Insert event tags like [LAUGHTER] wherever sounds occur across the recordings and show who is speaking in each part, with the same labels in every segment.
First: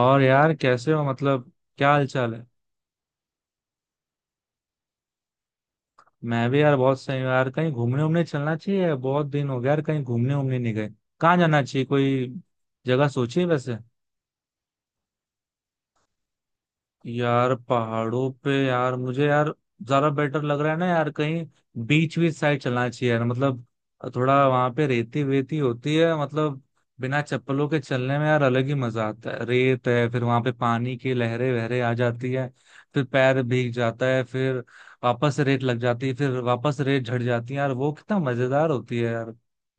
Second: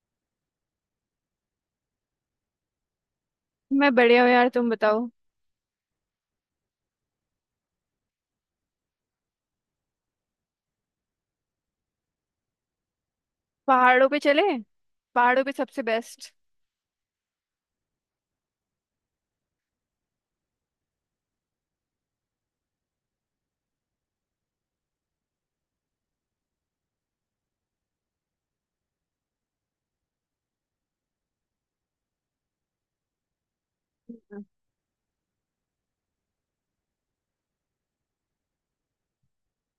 Speaker 1: और यार कैसे हो मतलब क्या हाल चाल है।
Speaker 2: मैं बढ़िया हूँ यार। तुम बताओ।
Speaker 1: मैं भी यार बहुत सही हूँ यार। कहीं घूमने उमने चलना चाहिए, बहुत दिन हो गया यार कहीं घूमने उमने नहीं गए। कहाँ जाना चाहिए, कोई जगह सोची है वैसे?
Speaker 2: पहाड़ों पे चले। पहाड़ों पे सबसे बेस्ट।
Speaker 1: यार पहाड़ों पे यार मुझे यार ज्यादा बेटर लग रहा है ना यार। कहीं बीच बीच साइड चलना चाहिए यार मतलब। थोड़ा वहां पे रेती वेती होती है मतलब, बिना चप्पलों के चलने में यार अलग ही मजा आता है। रेत है फिर वहां पे पानी की लहरें वहरे आ जाती है, फिर पैर भीग जाता है, फिर वापस रेत लग जाती है, फिर वापस रेत झड़ जाती है यार। वो कितना मजेदार होती है यार।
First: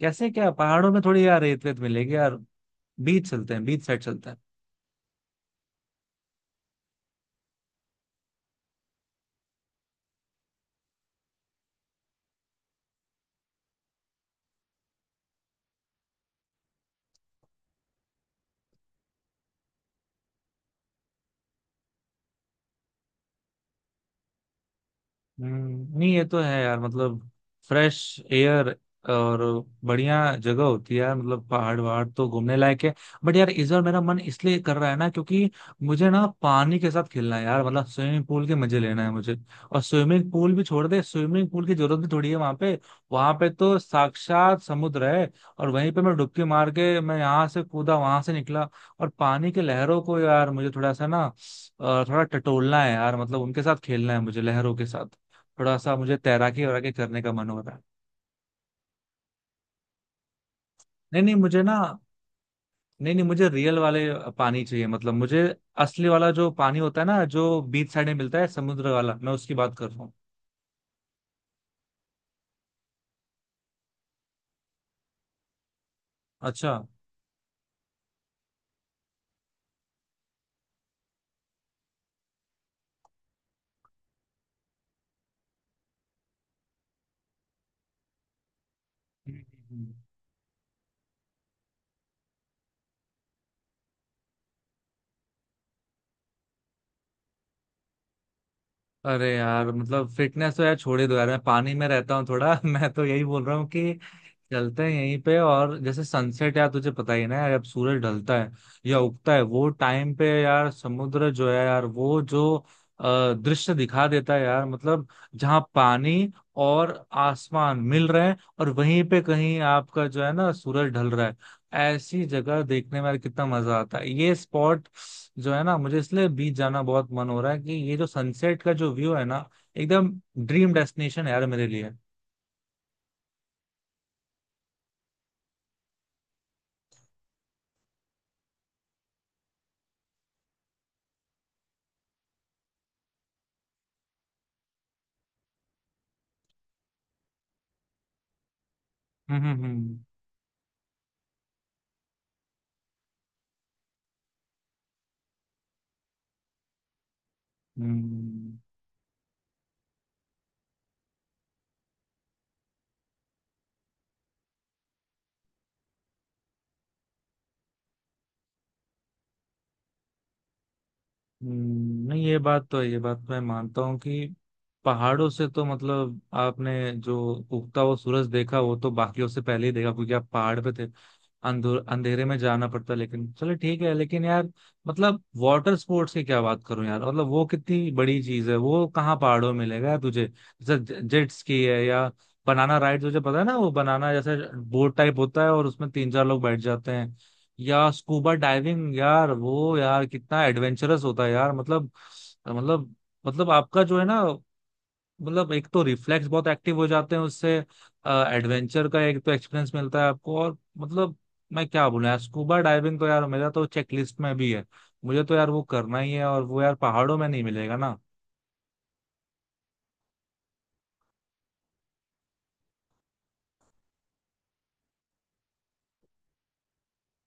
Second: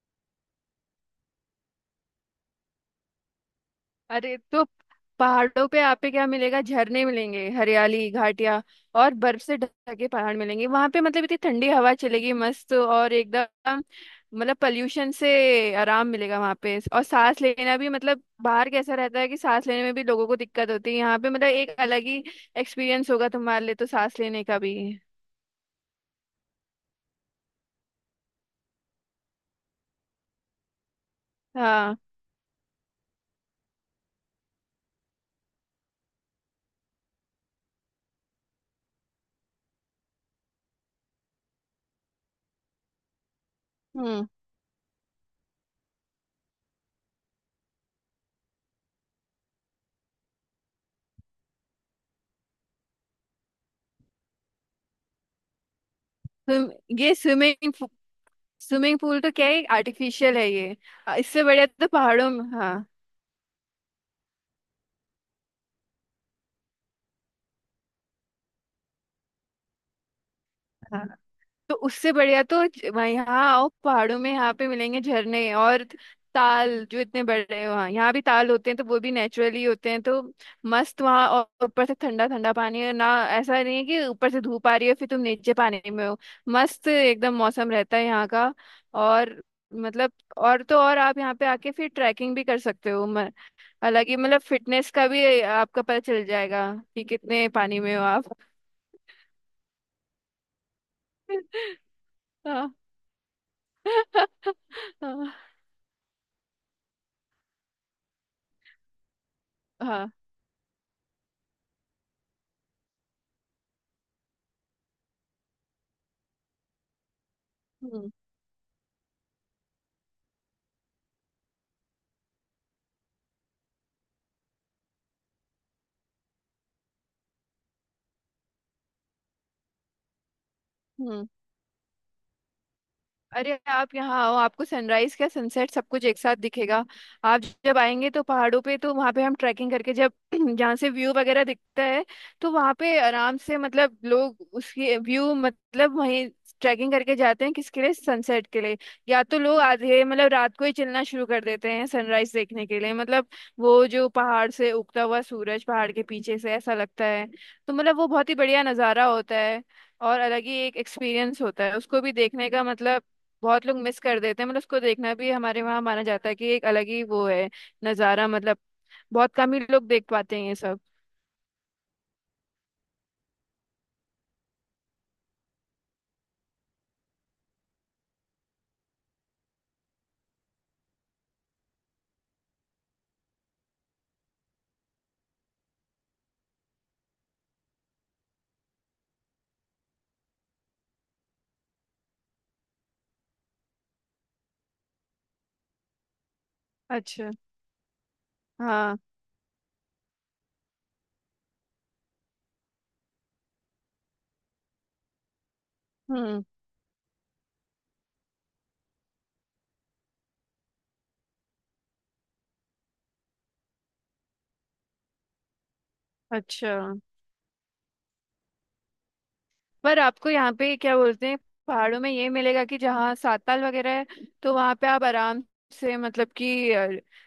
Speaker 1: कैसे क्या पहाड़ों में थोड़ी यार रेत वेत मिलेगी यार। बीच चलते हैं, बीच साइड चलते
Speaker 2: अरे
Speaker 1: हैं।
Speaker 2: तो पहाड़ों पे आप पे क्या मिलेगा? झरने मिलेंगे, हरियाली, घाटियां और बर्फ से ढके पहाड़ मिलेंगे वहां पे। मतलब इतनी ठंडी हवा चलेगी मस्त और एकदम मतलब पॉल्यूशन से आराम मिलेगा वहां पे। और सांस लेना भी मतलब, बाहर कैसा रहता है कि सांस लेने में भी लोगों को दिक्कत होती है। यहाँ पे मतलब एक अलग ही एक्सपीरियंस होगा तुम्हारे लिए तो, सांस लेने का भी।
Speaker 1: नहीं ये तो है यार मतलब फ्रेश एयर और बढ़िया जगह होती है यार। मतलब पहाड़
Speaker 2: हाँ।
Speaker 1: वहाड़ तो घूमने लायक है। बट यार इस बार मेरा मन इसलिए कर रहा है ना क्योंकि मुझे ना पानी के साथ खेलना है यार। मतलब स्विमिंग पूल के मजे लेना है मुझे। और स्विमिंग पूल भी छोड़ दे, स्विमिंग पूल की जरूरत भी थोड़ी है वहां पे। वहां पे तो
Speaker 2: हम्म
Speaker 1: साक्षात समुद्र है। और वहीं पे मैं डुबकी मार के मैं यहाँ से कूदा वहां से निकला। और पानी के लहरों को यार मुझे थोड़ा सा ना थोड़ा टटोलना है यार। मतलब उनके साथ खेलना है मुझे लहरों के साथ। थोड़ा सा मुझे तैराकी
Speaker 2: तुम
Speaker 1: वैराकी
Speaker 2: ये
Speaker 1: करने का मन हो
Speaker 2: स्विमिंग
Speaker 1: रहा है।
Speaker 2: स्विमिंग पूल तो क्या है, आर्टिफिशियल है ये।
Speaker 1: नहीं नहीं
Speaker 2: इससे
Speaker 1: मुझे
Speaker 2: बढ़िया
Speaker 1: ना,
Speaker 2: तो पहाड़ों में। हाँ
Speaker 1: नहीं नहीं मुझे रियल वाले पानी चाहिए। मतलब मुझे असली वाला जो पानी होता है ना, जो बीच साइड में मिलता है, समुद्र वाला, मैं उसकी बात कर रहा हूँ।
Speaker 2: हाँ, तो उससे बढ़िया तो वहाँ यहाँ आओ पहाड़ों में। यहाँ पे मिलेंगे झरने और
Speaker 1: अच्छा।
Speaker 2: ताल जो इतने बड़े हैं। वहाँ यहाँ भी ताल होते हैं तो वो भी नेचुरली होते हैं, तो मस्त वहाँ। और ऊपर से ठंडा ठंडा पानी है ना। ऐसा नहीं है कि ऊपर से धूप आ रही है फिर तुम नीचे पानी में हो। मस्त एकदम मौसम रहता है यहाँ का। और
Speaker 1: हम्म, हम्म।
Speaker 2: मतलब और तो और, आप यहाँ पे आके फिर ट्रैकिंग भी कर सकते हो। हालांकि मतलब फिटनेस का भी आपका पता चल जाएगा, कि कितने पानी में हो आप।
Speaker 1: अरे यार मतलब फिटनेस तो यार छोड़ ही दो यार, मैं पानी
Speaker 2: [LAUGHS]
Speaker 1: में रहता हूँ थोड़ा [LAUGHS]
Speaker 2: हाँ।
Speaker 1: मैं तो यही बोल रहा हूँ कि
Speaker 2: [LAUGHS]
Speaker 1: चलते हैं
Speaker 2: हाँ
Speaker 1: यहीं
Speaker 2: हाँ।
Speaker 1: पे। और जैसे सनसेट यार तुझे पता ही है ना यार, अब सूरज ढलता है या उगता है वो
Speaker 2: हाँ,
Speaker 1: टाइम पे यार समुद्र जो है यार वो जो दृश्य दिखा देता है यार। मतलब जहाँ पानी और आसमान मिल
Speaker 2: हम्म
Speaker 1: रहे हैं, और वहीं पे कहीं आपका जो है ना सूरज ढल रहा है। ऐसी जगह देखने में यार कितना मजा आता है। ये स्पॉट जो है ना, मुझे इसलिए बीच जाना बहुत मन हो रहा है कि ये जो सनसेट का जो व्यू है ना, एकदम ड्रीम
Speaker 2: हम्म
Speaker 1: डेस्टिनेशन है यार मेरे लिए।
Speaker 2: अरे आप यहाँ आओ, आपको सनराइज क्या सनसेट सब कुछ एक साथ दिखेगा। आप जब आएंगे तो पहाड़ों पे, तो वहाँ पे हम ट्रैकिंग करके जब [CLEARS THROAT] जहाँ से व्यू वगैरह दिखता है तो वहाँ पे आराम से मतलब लोग उसकी व्यू मतलब वहीं ट्रैकिंग करके जाते हैं, किसके लिए? सनसेट के लिए। या तो लोग
Speaker 1: हम्म।
Speaker 2: आधे मतलब रात को ही चलना शुरू कर देते हैं सनराइज देखने के लिए। मतलब वो जो पहाड़ से उगता हुआ सूरज पहाड़ के पीछे से, ऐसा लगता है तो मतलब वो बहुत ही
Speaker 1: हम्म।
Speaker 2: बढ़िया नज़ारा होता है। और अलग ही एक एक्सपीरियंस होता है उसको भी देखने का। मतलब बहुत लोग मिस कर देते हैं, मतलब उसको देखना भी हमारे वहाँ माना जाता है कि एक अलग ही वो है नज़ारा। मतलब बहुत कम ही लोग देख पाते हैं ये सब।
Speaker 1: नहीं ये बात तो है, ये बात मैं मानता हूँ कि पहाड़ों से तो मतलब आपने जो उगता हुआ सूरज देखा वो तो बाकियों से पहले ही देखा क्योंकि आप पहाड़ पे थे। अंधेरे में जाना पड़ता लेकिन चलो ठीक है। लेकिन यार मतलब वाटर स्पोर्ट्स की क्या बात करूं यार, मतलब वो कितनी बड़ी चीज है, वो कहाँ पहाड़ों में मिलेगा यार तुझे। जैसे जेट स्की है या बनाना राइड, तुझे पता है ना वो बनाना जैसे बोट टाइप होता है और उसमें तीन चार लोग बैठ जाते हैं।
Speaker 2: अच्छा।
Speaker 1: या स्कूबा डाइविंग
Speaker 2: हाँ
Speaker 1: यार, वो यार कितना एडवेंचरस होता है यार। मतलब मतलब आपका जो है ना, मतलब एक तो रिफ्लेक्स
Speaker 2: हम्म
Speaker 1: बहुत एक्टिव हो जाते हैं उससे। एडवेंचर का एक तो एक्सपीरियंस मिलता है आपको। और मतलब मैं क्या बोलूं यार, स्कूबा डाइविंग तो यार मेरा तो चेकलिस्ट में भी है। मुझे तो यार वो करना ही है, और वो
Speaker 2: अच्छा,
Speaker 1: यार पहाड़ों में नहीं मिलेगा ना।
Speaker 2: पर आपको यहाँ पे क्या बोलते हैं पहाड़ों में ये मिलेगा कि जहाँ साताल वगैरह है तो वहाँ पे आप आराम से मतलब कि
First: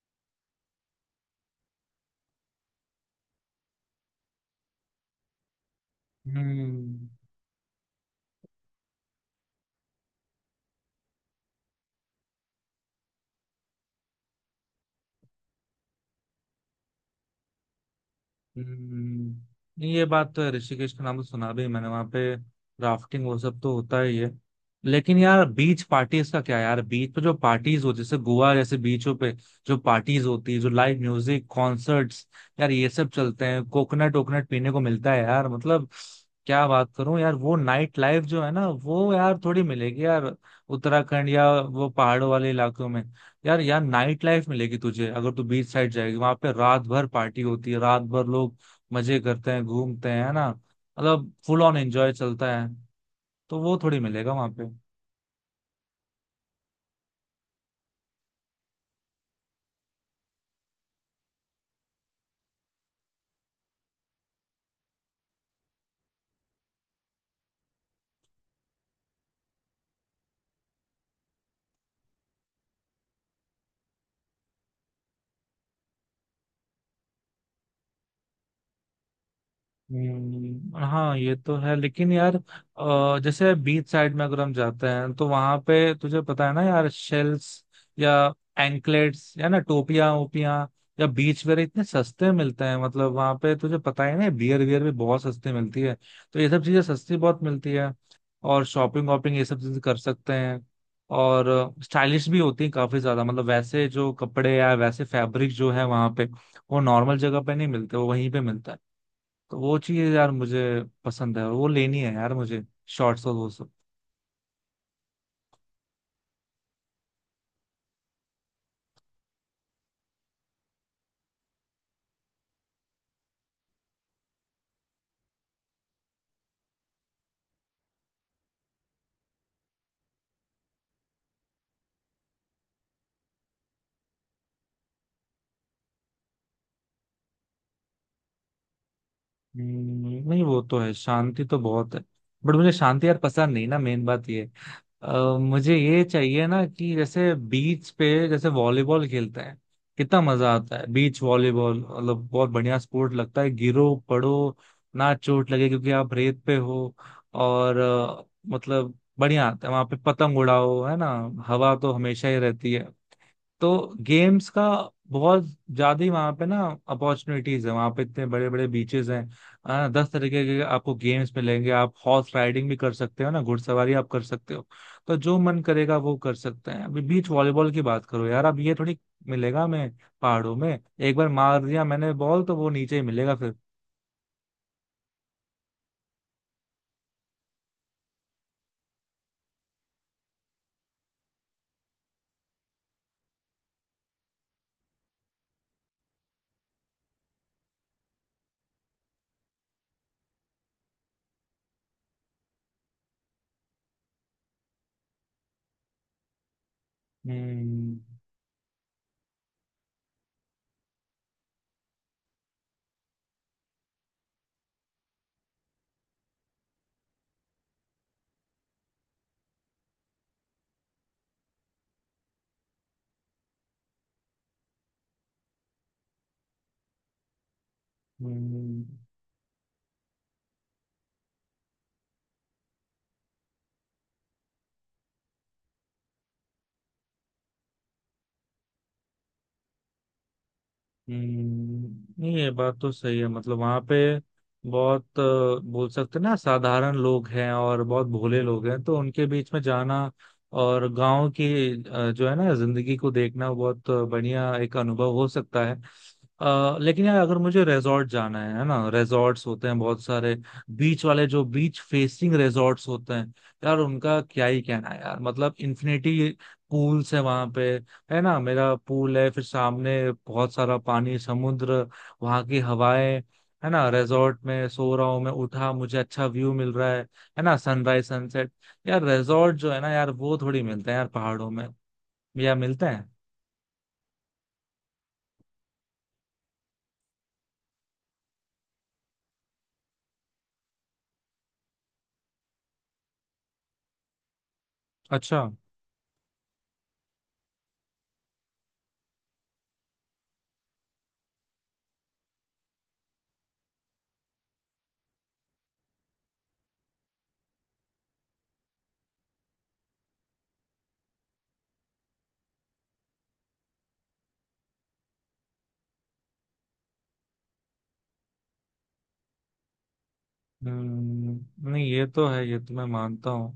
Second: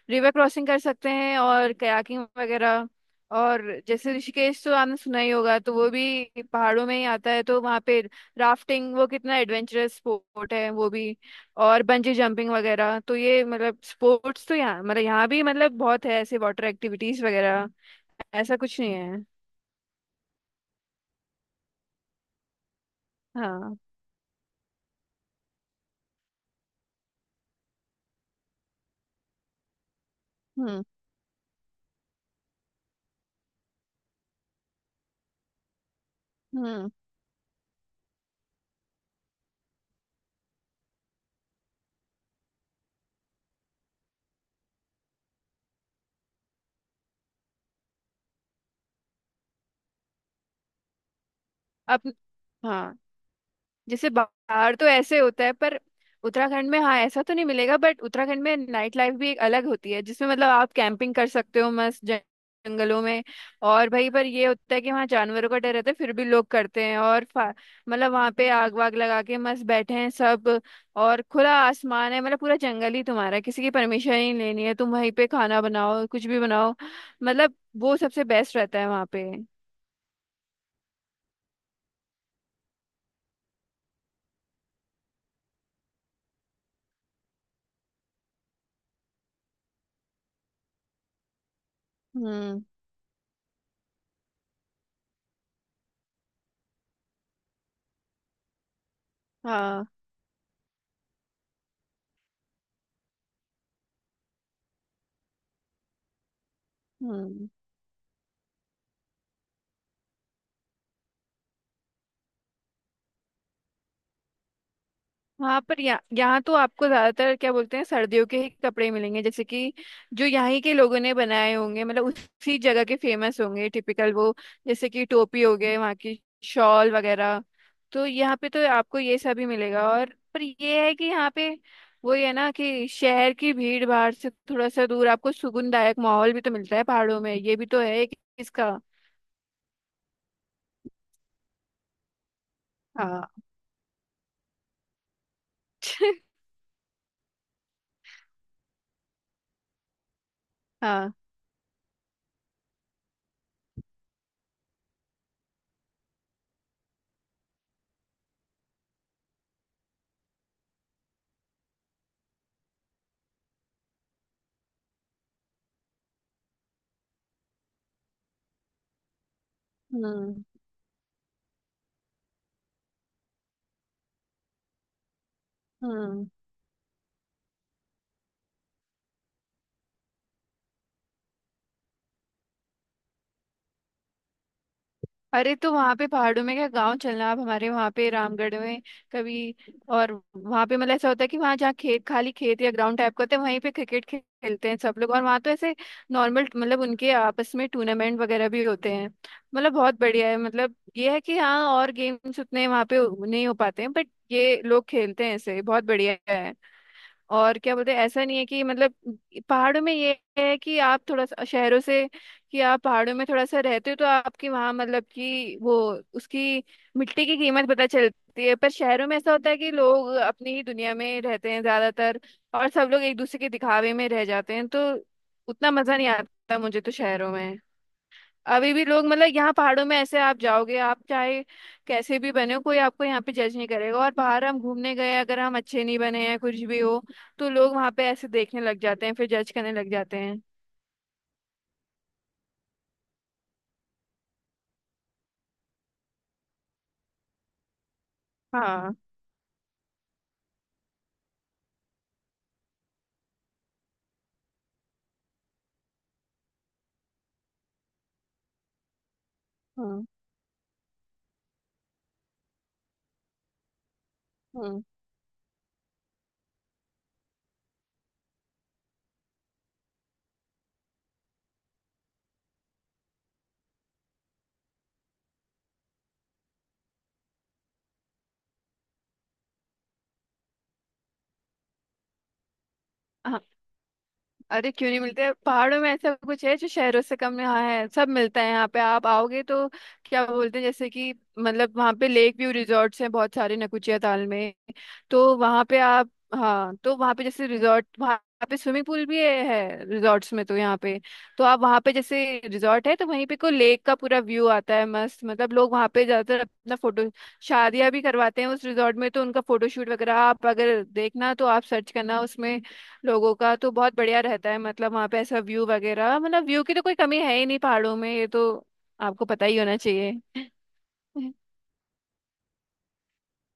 Speaker 2: रिवर क्रॉसिंग कर सकते हैं और कयाकिंग वगैरह। और जैसे ऋषिकेश तो आपने सुना ही होगा, तो वो भी पहाड़ों में ही
Speaker 1: हम्म।
Speaker 2: आता है। तो वहाँ पे राफ्टिंग, वो कितना एडवेंचरस स्पोर्ट है वो भी। और बंजी जंपिंग वगैरह, तो ये मतलब स्पोर्ट्स तो यहाँ मतलब यहाँ भी मतलब बहुत है। ऐसे वाटर एक्टिविटीज वगैरह ऐसा कुछ नहीं है।
Speaker 1: हम्म, नहीं, ये बात तो है। ऋषिकेश का नाम तो सुना भी है मैंने, वहां पे राफ्टिंग वो सब तो
Speaker 2: हाँ।
Speaker 1: होता ही है। लेकिन यार बीच पार्टीज का क्या यार, बीच पे जो पार्टीज होती है जैसे गोवा जैसे बीचों पे, जो पार्टीज होती है, जो
Speaker 2: हम्म
Speaker 1: लाइव म्यूजिक कॉन्सर्ट्स यार, ये सब चलते हैं। कोकोनट वोकोनट पीने को मिलता है यार, मतलब क्या
Speaker 2: हम्म
Speaker 1: बात करूं यार। वो नाइट लाइफ जो है ना, वो यार थोड़ी मिलेगी यार उत्तराखंड या वो पहाड़ों वाले इलाकों में। यार यहाँ नाइट लाइफ मिलेगी तुझे अगर तू बीच साइड जाएगी, वहां पे रात भर पार्टी होती है, रात भर लोग मजे करते हैं घूमते हैं, है ना, मतलब फुल ऑन एंजॉय
Speaker 2: अब
Speaker 1: चलता है।
Speaker 2: हाँ
Speaker 1: तो वो थोड़ी
Speaker 2: जैसे
Speaker 1: मिलेगा वहां पे।
Speaker 2: बाहर तो ऐसे होता है पर उत्तराखंड में हाँ ऐसा तो नहीं मिलेगा, बट उत्तराखंड में नाइट लाइफ भी एक अलग होती है जिसमें मतलब आप कैंपिंग कर सकते हो मस्त जंगलों में। और भाई पर ये होता है कि वहाँ जानवरों का डर रहता है, फिर भी लोग करते हैं। और मतलब वहाँ पे आग वाग लगा के मस्त बैठे हैं सब। और खुला आसमान है, मतलब पूरा जंगल ही तुम्हारा है, किसी की परमिशन नहीं लेनी है, तुम वहीं पे खाना बनाओ कुछ भी बनाओ। मतलब वो सबसे बेस्ट रहता है वहाँ पे।
Speaker 1: हाँ ये तो है। लेकिन यार जैसे बीच साइड में अगर हम जाते हैं तो वहां पे तुझे पता है ना यार शेल्स या एंकलेट्स या ना टोपियां ओपियां या बीच वेयर इतने सस्ते
Speaker 2: हम्म।
Speaker 1: मिलते हैं। मतलब वहां पे तुझे पता है ना बियर वियर भी बहुत सस्ते मिलती है। तो ये सब चीजें सस्ती बहुत मिलती है। और शॉपिंग वॉपिंग ये सब चीजें
Speaker 2: हाँ
Speaker 1: कर सकते हैं। और स्टाइलिश भी होती है काफी ज्यादा। मतलब वैसे जो कपड़े या वैसे फैब्रिक जो है वहां पे, वो नॉर्मल जगह
Speaker 2: हम्म
Speaker 1: पे नहीं मिलते, वो वहीं पे मिलता है। तो वो चीज यार मुझे पसंद है और वो लेनी है यार मुझे, शॉर्ट्स और वो सब।
Speaker 2: हाँ, पर यहाँ यहाँ तो आपको ज्यादातर क्या बोलते हैं सर्दियों के ही कपड़े मिलेंगे, जैसे कि जो यहाँ के लोगों ने बनाए होंगे मतलब उसी जगह के फेमस होंगे टिपिकल वो, जैसे कि टोपी हो गए वहाँ की, शॉल वगैरह। तो यहाँ पे तो आपको ये सब ही मिलेगा। और पर ये है कि यहाँ पे वो है ना कि शहर की भीड़ भाड़ से थोड़ा सा दूर, आपको सुकूनदायक माहौल भी तो मिलता है पहाड़ों में, ये भी तो है कि इसका।
Speaker 1: नहीं वो तो है, शांति तो बहुत है, बट मुझे शांति यार
Speaker 2: हाँ
Speaker 1: पसंद नहीं ना, मेन बात ये। मुझे ये चाहिए ना कि जैसे बीच पे जैसे वॉलीबॉल खेलते हैं, कितना मजा आता है।
Speaker 2: हाँ।
Speaker 1: बीच वॉलीबॉल मतलब बहुत बढ़िया स्पोर्ट लगता है। गिरो पड़ो, ना चोट लगे क्योंकि आप रेत पे हो। और मतलब बढ़िया आता है वहां पे। पतंग उड़ाओ, है ना, हवा तो हमेशा ही रहती है। तो गेम्स का बहुत ज्यादा ही वहां पे ना अपॉर्चुनिटीज है। वहां पे इतने बड़े बड़े बीचेस हैं। दस तरीके
Speaker 2: हम्म
Speaker 1: के आपको गेम्स मिलेंगे। आप हॉर्स राइडिंग भी कर सकते हो ना, घुड़सवारी आप कर सकते हो। तो जो मन करेगा वो
Speaker 2: हम्म
Speaker 1: कर सकते हैं। अभी बीच वॉलीबॉल की बात करो यार, अब ये थोड़ी मिलेगा मैं पहाड़ों में? एक बार मार दिया मैंने बॉल तो वो नीचे ही मिलेगा फिर।
Speaker 2: अरे तो वहां पे पहाड़ों में क्या, गांव चलना आप हमारे वहां पे रामगढ़ में कभी। और वहां पे मतलब ऐसा होता है कि वहां जहाँ खेत, खाली खेत या ग्राउंड टाइप का होता है, वहीं पे क्रिकेट खेलते हैं सब लोग। और वहां तो ऐसे नॉर्मल मतलब उनके आपस में टूर्नामेंट वगैरह भी होते हैं। मतलब बहुत बढ़िया है। मतलब ये है कि हाँ और गेम्स उतने वहां पे नहीं हो पाते हैं बट ये लोग खेलते हैं ऐसे, बहुत बढ़िया है। और क्या बोलते
Speaker 1: हम्म
Speaker 2: हैं ऐसा नहीं है कि मतलब पहाड़ों में ये है कि आप थोड़ा सा शहरों से, कि आप पहाड़ों में थोड़ा सा रहते हो तो आपकी वहाँ मतलब कि वो उसकी मिट्टी की कीमत पता चलती है। पर शहरों में ऐसा होता है कि लोग अपनी ही दुनिया में रहते हैं ज्यादातर, और सब लोग एक दूसरे के दिखावे में रह जाते हैं तो उतना मजा नहीं आता मुझे तो शहरों में। अभी
Speaker 1: हम्म।
Speaker 2: भी लोग मतलब यहाँ पहाड़ों में ऐसे आप जाओगे, आप चाहे कैसे भी बने हो कोई आपको यहाँ पे जज नहीं करेगा। और बाहर हम घूमने गए अगर हम अच्छे नहीं बने हैं कुछ भी हो तो लोग वहाँ पे ऐसे देखने लग जाते हैं, फिर जज करने लग जाते हैं।
Speaker 1: नहीं ये बात तो सही है। मतलब वहां पे बहुत बोल सकते हैं ना साधारण लोग हैं और बहुत भोले लोग हैं,
Speaker 2: हाँ।
Speaker 1: तो उनके बीच में जाना और गांव की जो है ना जिंदगी को देखना बहुत बढ़िया एक अनुभव हो सकता है। लेकिन यार अगर मुझे रिजॉर्ट जाना है ना, रिजॉर्ट्स होते हैं बहुत
Speaker 2: हम्म
Speaker 1: सारे बीच वाले, जो बीच फेसिंग रिजॉर्ट्स होते हैं यार, उनका क्या ही कहना है यार। मतलब इन्फिनिटी पूल्स है वहां पे, है ना, मेरा पूल है फिर सामने बहुत सारा पानी, समुद्र, वहां की हवाएं, है ना रिजॉर्ट में सो रहा हूँ मैं, उठा मुझे अच्छा व्यू मिल रहा है ना सनराइज सनसेट। यार रिजॉर्ट जो है ना यार वो थोड़ी मिलते हैं यार पहाड़ों में, या मिलते हैं?
Speaker 2: हम्म अरे क्यों नहीं मिलते पहाड़ों में, ऐसा कुछ है जो शहरों से कम यहाँ है? सब मिलता है यहाँ पे आप आओगे तो। क्या बोलते हैं, जैसे कि मतलब वहाँ पे लेक व्यू रिजॉर्ट्स हैं बहुत सारे, नकुचिया ताल में। तो
Speaker 1: अच्छा।
Speaker 2: वहाँ पे आप हाँ, तो वहाँ पे जैसे रिजॉर्ट वहाँ पे स्विमिंग पूल भी है रिजॉर्ट्स में तो यहाँ पे। तो आप वहाँ पे जैसे रिजॉर्ट है तो वहीं पे को लेक का पूरा व्यू आता है मस्त। मतलब लोग वहाँ पे ज्यादातर अपना फोटो, शादियां भी करवाते हैं उस रिजॉर्ट में तो उनका फोटोशूट वगैरह आप अगर देखना तो आप सर्च करना उसमें लोगों का, तो बहुत बढ़िया रहता है। मतलब वहाँ पे ऐसा व्यू वगैरह मतलब व्यू की तो कोई कमी है ही नहीं पहाड़ों में, ये तो आपको पता ही होना चाहिए। [LAUGHS]
Speaker 1: नहीं ये तो है, ये तो मैं मानता हूँ।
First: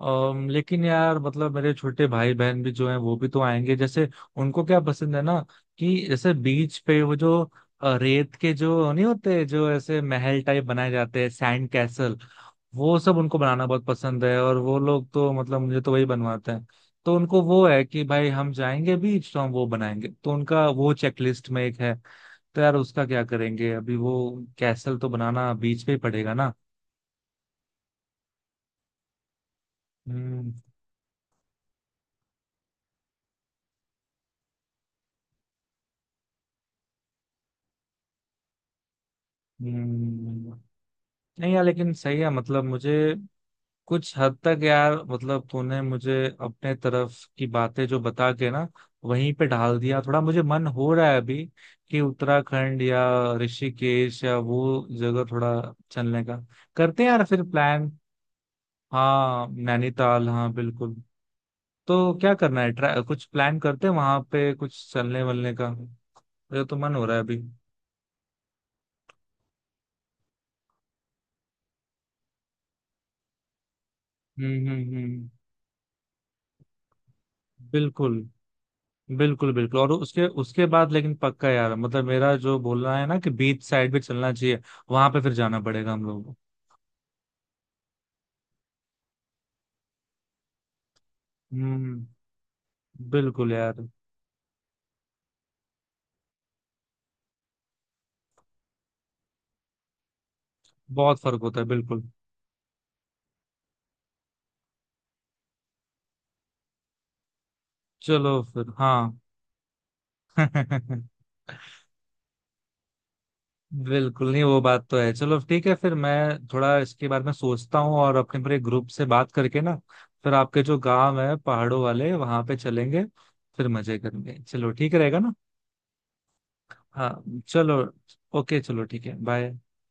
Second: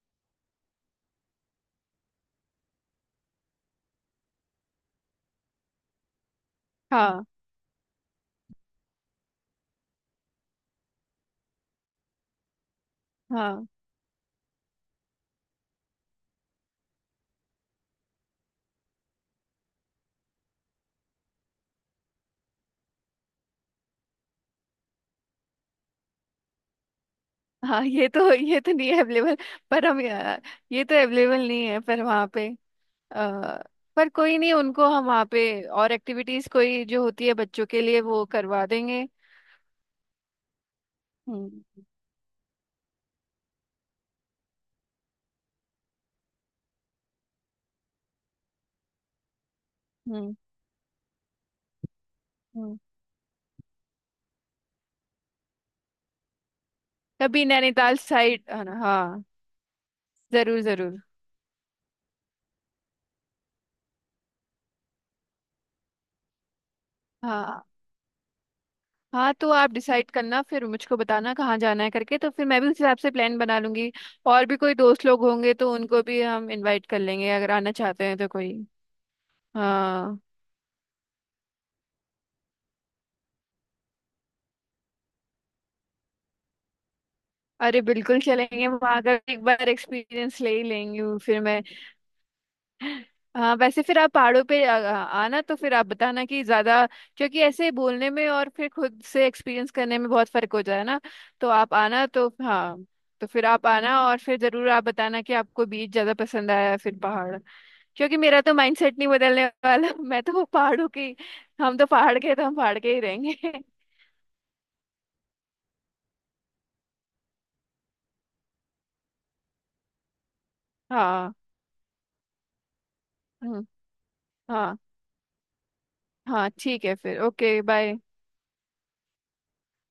Speaker 1: लेकिन यार मतलब मेरे छोटे भाई बहन भी जो हैं वो भी तो आएंगे जैसे, उनको क्या पसंद है ना, कि जैसे बीच पे वो
Speaker 2: हाँ
Speaker 1: जो रेत के जो नहीं होते, जो ऐसे महल टाइप बनाए जाते हैं, सैंड कैसल, वो सब उनको बनाना
Speaker 2: हाँ।
Speaker 1: बहुत पसंद है। और वो लोग तो मतलब मुझे तो वही बनवाते हैं। तो उनको वो है कि भाई हम जाएंगे बीच तो हम वो बनाएंगे, तो उनका वो चेकलिस्ट में एक है। तो यार उसका क्या करेंगे अभी वो, कैसल तो बनाना बीच पे ही पड़ेगा ना।
Speaker 2: हाँ ये तो, ये तो नहीं है अवेलेबल। पर हम
Speaker 1: हम्म।
Speaker 2: ये तो अवेलेबल नहीं है पर वहाँ पे अ, पर कोई नहीं, उनको हम वहाँ पे और एक्टिविटीज कोई जो होती है बच्चों के लिए वो करवा देंगे।
Speaker 1: हम्म। नहीं
Speaker 2: हम्म
Speaker 1: यार लेकिन सही है। मतलब मुझे कुछ हद तक यार मतलब तूने मुझे अपने तरफ की बातें जो बता के ना वहीं पे ढाल दिया
Speaker 2: हम्म
Speaker 1: थोड़ा,
Speaker 2: हम्म।
Speaker 1: मुझे मन हो रहा है अभी कि
Speaker 2: हम्म।
Speaker 1: उत्तराखंड या ऋषिकेश या वो जगह थोड़ा चलने का करते हैं यार फिर
Speaker 2: कभी
Speaker 1: प्लान।
Speaker 2: नैनीताल साइड। हाँ हाँ,
Speaker 1: हाँ नैनीताल हाँ
Speaker 2: जरूर
Speaker 1: बिल्कुल।
Speaker 2: जरूर।
Speaker 1: तो क्या करना है, ट्रा कुछ प्लान करते हैं वहां पे, कुछ चलने वलने का मुझे तो मन हो रहा है अभी।
Speaker 2: हाँ हाँ तो आप डिसाइड करना फिर मुझको बताना कहाँ जाना है करके, तो फिर मैं भी उस हिसाब से प्लान बना लूंगी। और भी कोई दोस्त लोग
Speaker 1: हम्म।
Speaker 2: होंगे तो उनको भी हम इनवाइट कर लेंगे अगर आना चाहते
Speaker 1: बिल्कुल
Speaker 2: हैं तो कोई।
Speaker 1: बिल्कुल बिल्कुल। और
Speaker 2: हाँ
Speaker 1: उसके उसके बाद लेकिन पक्का यार मतलब मेरा जो बोलना है ना कि बीच साइड भी चलना चाहिए, वहां पे फिर जाना पड़ेगा हम लोगों को।
Speaker 2: अरे बिल्कुल चलेंगे, वहां का एक बार एक्सपीरियंस ले ही लेंगी वो फिर मैं।
Speaker 1: हम्म।
Speaker 2: [LAUGHS]
Speaker 1: बिल्कुल
Speaker 2: हाँ,
Speaker 1: यार।
Speaker 2: वैसे फिर आप पहाड़ों पे आ, आ- आना तो फिर आप बताना कि ज्यादा, क्योंकि ऐसे बोलने में और फिर खुद से एक्सपीरियंस करने में बहुत फर्क हो जाए ना।
Speaker 1: बहुत फर्क
Speaker 2: तो
Speaker 1: होता है
Speaker 2: आप
Speaker 1: बिल्कुल।
Speaker 2: आना तो हाँ, तो फिर आप आना और फिर जरूर आप बताना कि आपको बीच ज्यादा पसंद आया या फिर पहाड़। क्योंकि मेरा
Speaker 1: चलो
Speaker 2: तो
Speaker 1: फिर
Speaker 2: माइंडसेट नहीं
Speaker 1: हाँ।
Speaker 2: बदलने वाला। [LAUGHS] मैं तो पहाड़ों की,
Speaker 1: [LAUGHS]
Speaker 2: हम तो पहाड़ के हैं, तो हम पहाड़ के ही रहेंगे। [LAUGHS]
Speaker 1: बिल्कुल। नहीं वो बात तो है। चलो ठीक है फिर, मैं थोड़ा इसके बारे में सोचता हूँ और अपने पूरे ग्रुप से बात करके ना फिर आपके जो गांव है
Speaker 2: हाँ।
Speaker 1: पहाड़ों वाले वहां पे चलेंगे,
Speaker 2: हम्म,
Speaker 1: फिर मजे करेंगे। चलो
Speaker 2: हाँ
Speaker 1: ठीक रहेगा ना।
Speaker 2: हाँ ठीक है
Speaker 1: हाँ
Speaker 2: फिर, ओके
Speaker 1: चलो।
Speaker 2: बाय।
Speaker 1: ओके चलो ठीक है बाय।